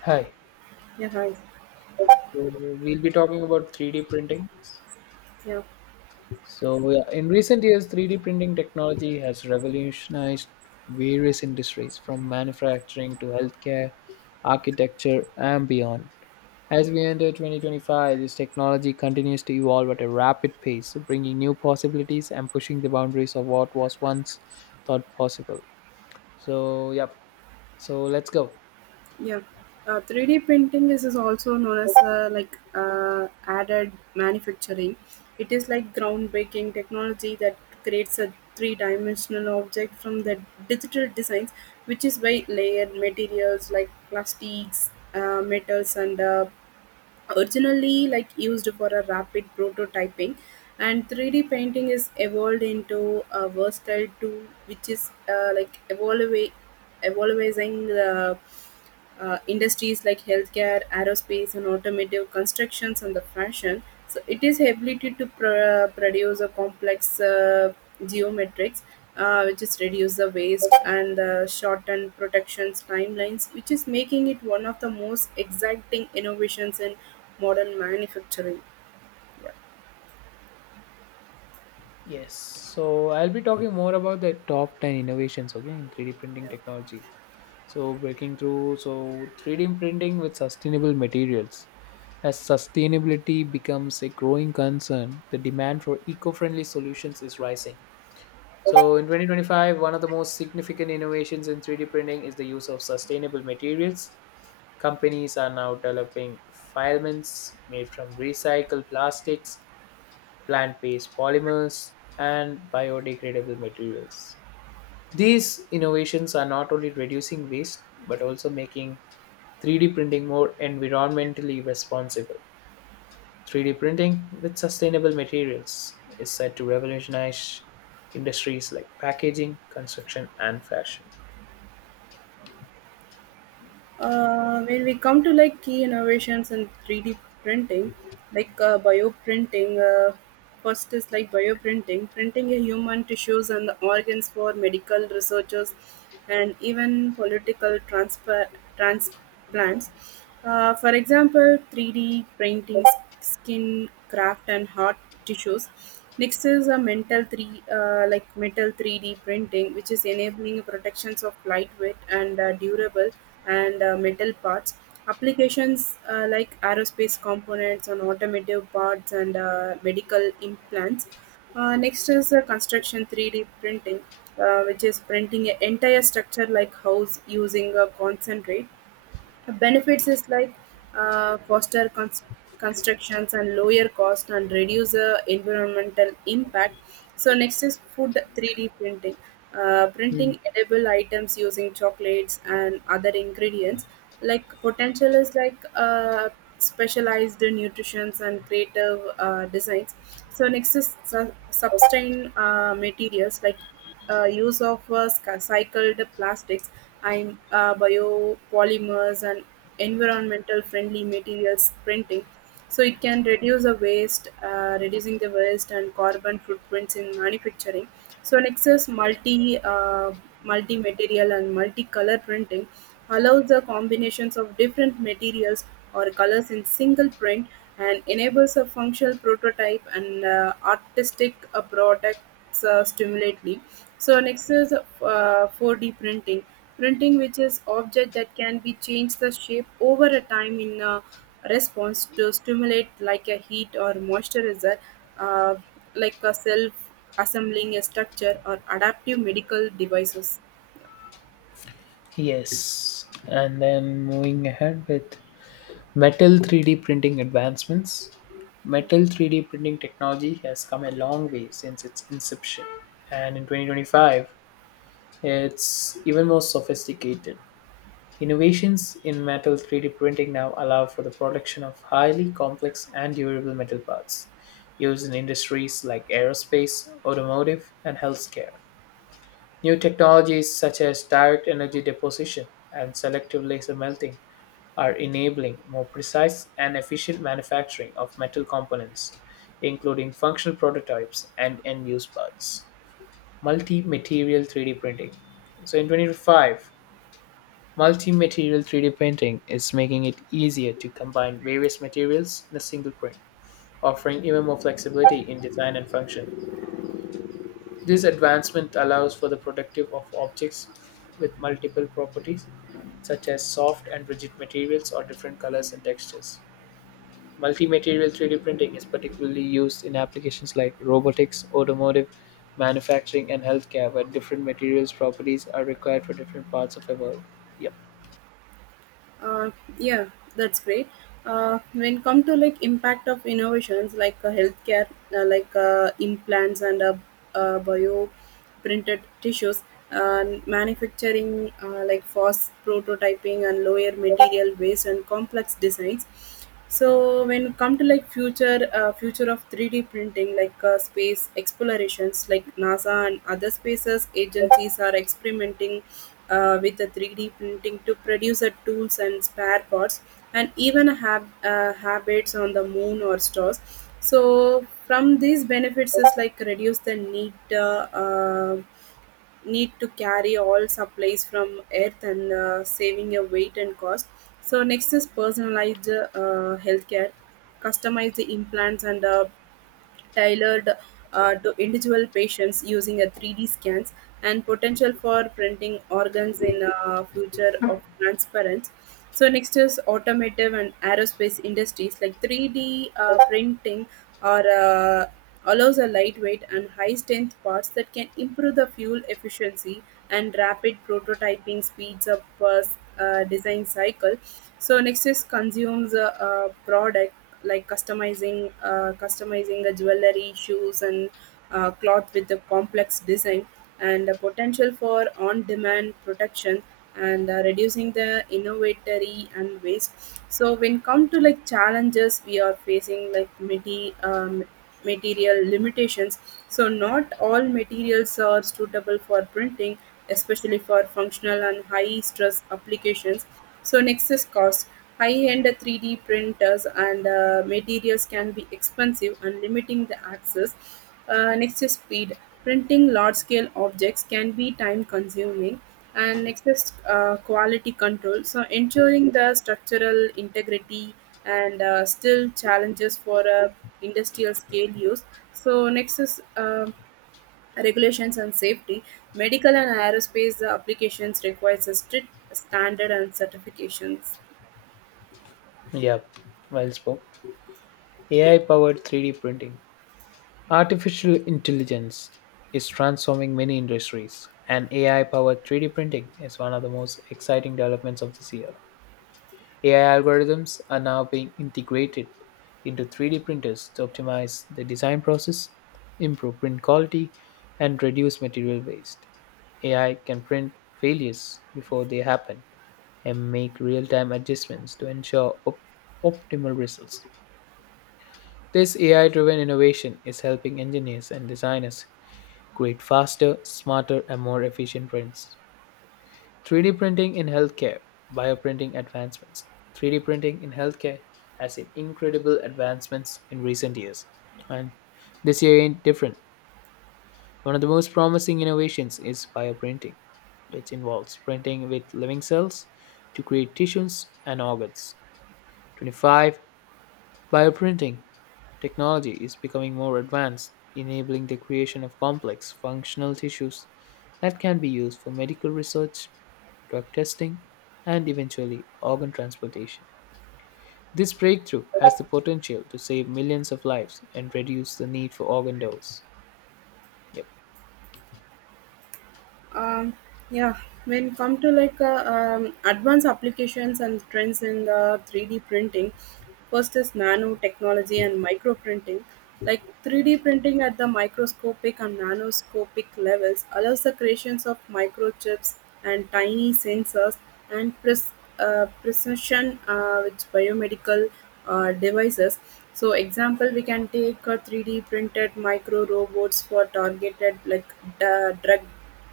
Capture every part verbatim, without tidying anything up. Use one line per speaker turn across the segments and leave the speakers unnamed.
Hi.
Yeah, hi.
So we'll be talking about three D printing.
Yeah.
So yeah, in recent years, three D printing technology has revolutionized various industries from manufacturing to healthcare, architecture, and beyond. As we enter twenty twenty-five, this technology continues to evolve at a rapid pace, bringing new possibilities and pushing the boundaries of what was once thought possible. So, yep. So let's go.
Yeah. Uh, three D printing is, is also known as uh, like uh, added manufacturing. It is like groundbreaking technology that creates a three-dimensional object from the digital designs, which is by layered materials like plastics, uh, metals, and uh, originally like used for a rapid prototyping and three D painting is evolved into a versatile tool which is uh, like evolve evolving the uh, industries like healthcare, aerospace, and automotive constructions and the fashion. So it is ability to pr- produce a complex uh, geometrics, uh, which is reduce the waste and the shorten protections timelines, which is making it one of the most exacting innovations in modern manufacturing.
Yes. So I'll be talking more about the top ten innovations, okay, in three D printing technology. So breaking through, so three D printing with sustainable materials. As sustainability becomes a growing concern, the demand for eco-friendly solutions is rising. So in twenty twenty-five, one of the most significant innovations in three D printing is the use of sustainable materials. Companies are now developing filaments made from recycled plastics, plant-based polymers, and biodegradable materials. These innovations are not only reducing waste but also making three D printing more environmentally responsible. three D printing with sustainable materials is set to revolutionize industries like packaging, construction, and fashion.
Uh, when we come to like key innovations in three D printing, like uh, bioprinting, uh, first is like bioprinting, printing a human tissues and the organs for medical researchers and even political transfer, trans plants. Uh, for example, three D printing skin craft and heart tissues. Next is a metal three uh, like metal three D printing, which is enabling protections of lightweight and uh, durable and uh, metal parts. Applications uh, like aerospace components and automotive parts and uh, medical implants. Uh, next is uh, construction three D printing, uh, which is printing an entire structure like house using a concentrate. Benefits is like uh, foster cons- constructions and lower cost and reduce uh, environmental impact. So next is food three D printing. Uh,
Hmm.
printing edible items using chocolates and other ingredients. Like potential is like uh, specialized nutritions and creative uh, designs. So next is su- sustain uh, materials like uh, use of uh, sc- cycled plastics and uh, biopolymers and environmental friendly materials printing, so it can reduce the waste, uh, reducing the waste and carbon footprints in manufacturing. So nexus multi uh, multi material and multi color printing allows the combinations of different materials or colors in single print and enables a functional prototype and uh, artistic uh, product uh, stimulately. So next is uh, four D printing. Printing, which is object that can be changed the shape over a time in a response to stimulate like a heat or moisturizer, uh, like a self assembling a structure or adaptive medical devices.
Yes, and then moving ahead with metal three D printing advancements. Metal three D printing technology has come a long way since its inception, and in twenty twenty-five, it's even more sophisticated. Innovations in metal three-D printing now allow for the production of highly complex and durable metal parts used in industries like aerospace, automotive, and healthcare. New technologies such as direct energy deposition and selective laser melting are enabling more precise and efficient manufacturing of metal components, including functional prototypes and end use parts. Multi material three D printing. So, in twenty twenty-five, multi-material three D printing is making it easier to combine various materials in a single print, offering even more flexibility in design and function. This advancement allows for the productive of objects with multiple properties such as soft and rigid materials or different colors and textures. Multi-material three D printing is particularly used in applications like robotics, automotive, manufacturing, and healthcare, where different materials properties are required for different parts of a world. Yep.
Uh, yeah, that's great. Uh, when come to like impact of innovations like uh, healthcare, uh, like uh, implants and uh, uh, bio printed tissues, uh, manufacturing, uh, like fast prototyping and lower material waste and complex designs. So when it come to like future uh, future of three D printing, like uh, space explorations like NASA and other spaces agencies are experimenting uh, with the three D printing to produce the tools and spare parts and even have uh, habits on the moon or stars. So from these benefits is like reduce the need uh, uh, need to carry all supplies from earth and uh, saving a weight and cost. So next is personalized uh, healthcare, customize the implants and uh, tailored uh, to individual patients using a three D scans, and potential for printing organs in uh, future of transparent. So next is automotive and aerospace industries like three D uh, printing or uh, allows a lightweight and high strength parts that can improve the fuel efficiency and rapid prototyping speeds up uh, s- uh, design cycle. So next is consumes a, uh product like customizing uh, customizing the jewelry shoes and uh, cloth with a complex design and the potential for on-demand protection and uh, reducing the innovatory and waste. So when come to like challenges we are facing like many um, material limitations, so not all materials are suitable for printing, especially for functional and high stress applications. So next is cost. High end three D printers and uh, materials can be expensive and limiting the access. Uh, next is speed. Printing large scale objects can be time consuming. And next is uh, quality control. So ensuring the structural integrity and uh, still challenges for uh, industrial scale use. So next is uh, regulations and safety. Medical and aerospace applications requires a strict standard and certifications.
Yep. Well spoken. A I-powered three D printing. Artificial intelligence is transforming many industries, and A I-powered three D printing is one of the most exciting developments of this year. A I algorithms are now being integrated into three D printers to optimize the design process, improve print quality, and reduce material waste. A I can print failures before they happen and make real-time adjustments to ensure op- optimal results. This A I driven innovation is helping engineers and designers create faster, smarter, and more efficient prints. three D printing in healthcare, bioprinting advancements. three D printing in healthcare has seen incredible advancements in recent years. And this year ain't different. One of the most promising innovations is bioprinting, which involves printing with living cells to create tissues and organs. twenty-five bioprinting technology is becoming more advanced, enabling the creation of complex, functional tissues that can be used for medical research, drug testing, and eventually organ transplantation. This breakthrough has the potential to save millions of lives and reduce the need for organ dose. Yep.
um, yeah, when come to like uh, um, advanced applications and trends in the three D printing, first is nanotechnology and microprinting, like three D printing at the microscopic and nanoscopic levels allows the creations of microchips and tiny sensors and pres- uh, precision uh, with biomedical uh, devices. So example we can take a three D printed micro robots for targeted like d- drug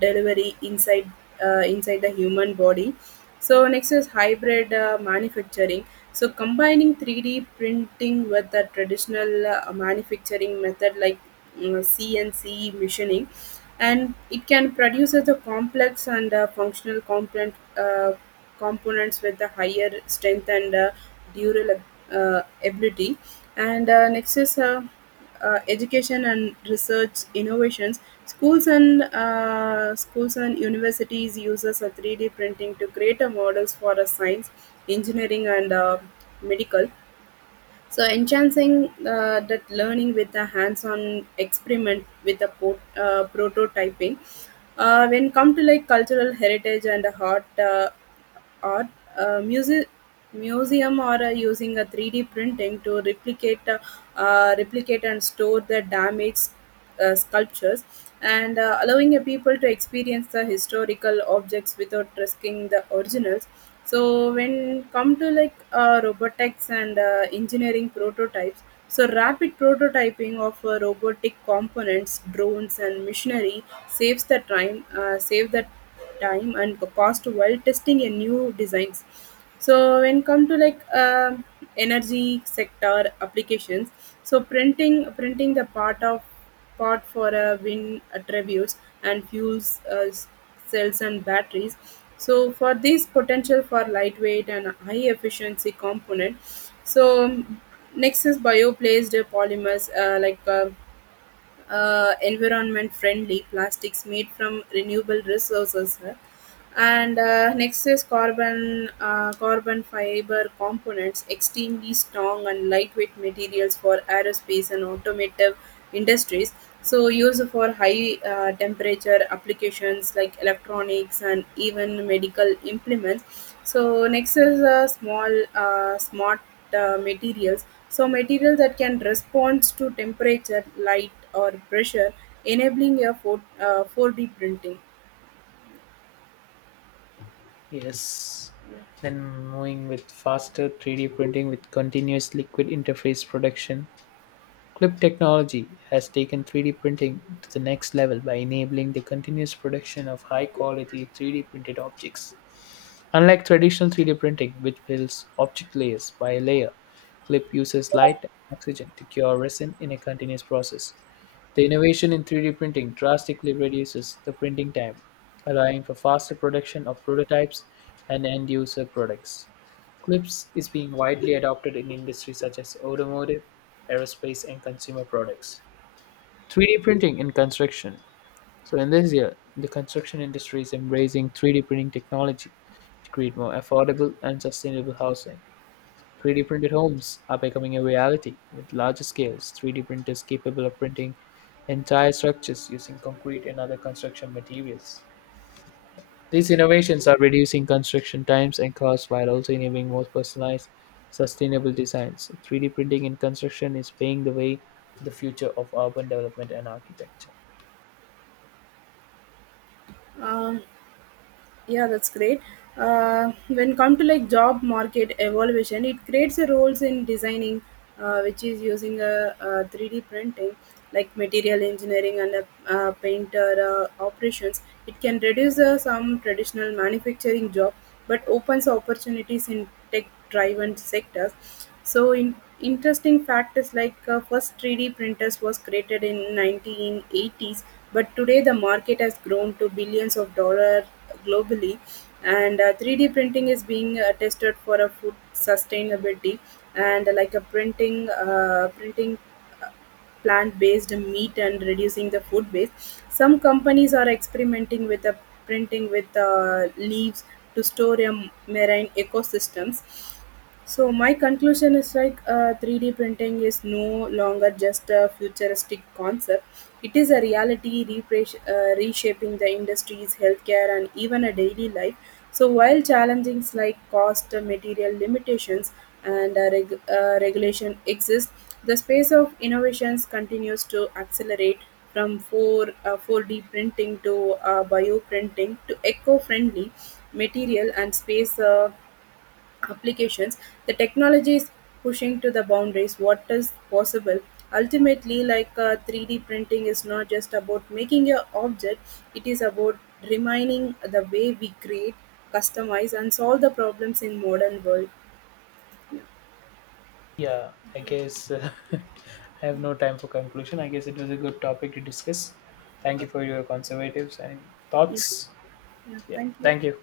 delivery inside uh, inside the human body. So next is hybrid uh, manufacturing. So combining three D printing with the traditional uh, manufacturing method like mm, C N C machining, and it can produce as a complex and uh, functional component. Uh, components with the higher strength and uh, durable uh, ability. And uh, next is uh, uh, education and research innovations. Schools and uh, schools and universities uses a three D printing to create a models for a science, engineering, and uh, medical. So enhancing uh, that learning with a hands-on experiment with a po- uh, prototyping. Uh, when come to like cultural heritage and art, uh, art uh, music museum or uh, using a three D printing to replicate uh, uh, replicate and store the damaged uh, sculptures and uh, allowing a people to experience the historical objects without risking the originals. So when come to like uh, robotics and uh, engineering prototypes, so rapid prototyping of uh, robotic components, drones and machinery saves the time uh, save the time and the cost while testing a new designs. So when come to like um energy sector applications, so printing printing the part of part for a wind attributes and fuels uh, cells and batteries. So for this potential for lightweight and high efficiency component. So um, next is placed polymers uh, like. Uh, uh, environment friendly plastics made from renewable resources. And uh, next is carbon uh, carbon fiber components, extremely strong and lightweight materials for aerospace and automotive industries, so used for high uh, temperature applications like electronics and even medical implements. So next is uh, small uh, smart uh, materials, so materials that can respond to temperature, light, or pressure, enabling a four, uh, four D printing.
Yes. Then moving with faster three D printing with continuous liquid interface production. Clip technology has taken three D printing to the next level by enabling the continuous production of high quality three D printed objects. Unlike traditional three D printing, which builds object layers by layer, Clip uses light and oxygen to cure resin in a continuous process. The innovation in three D printing drastically reduces the printing time, allowing for faster production of prototypes and end user products. Clips is being widely adopted in industries such as automotive, aerospace, and consumer products. three D printing in construction. So in this year, the construction industry is embracing three D printing technology to create more affordable and sustainable housing. three D printed homes are becoming a reality with larger scales. three D printers capable of printing entire structures using concrete and other construction materials. These innovations are reducing construction times and costs while also enabling more personalized, sustainable designs. three D printing in construction is paving the way for the future of urban development and architecture.
Um, yeah, that's great. Uh, when come to like job market evaluation, it creates a roles in designing, uh, which is using a, uh three D printing, like material engineering and a, uh, painter uh, operations. It can reduce uh, some traditional manufacturing job, but opens opportunities in tech tech driven sectors. So in interesting fact is like uh, first three D printers was created in nineteen eighties, but today the market has grown to billions of dollars globally. And uh, three D printing is being uh, tested for a food sustainability and uh, like a printing uh, printing plant based meat and reducing the food waste. Some companies are experimenting with the printing with uh, leaves to store your marine ecosystems. So my conclusion is like uh, three D printing is no longer just a futuristic concept. It is a reality repres- uh, reshaping the industries, healthcare, and even a daily life. So while challenges like cost, uh, material limitations, and uh, reg- uh, regulation exist, the space of innovations continues to accelerate from four, uh, four D printing to uh, bioprinting to eco-friendly material and space uh, applications, the technology is pushing to the boundaries what is possible. Ultimately, like uh, three D printing is not just about making a object, it is about remaining the way we create, customize, and solve the problems in modern world.
Yeah, I guess uh, I have no time for conclusion. I guess it was a good topic to discuss. Thank you
Okay.
for your conservatives and
Yeah.
thoughts.
Yeah,
Yeah,
thank you.
thank you.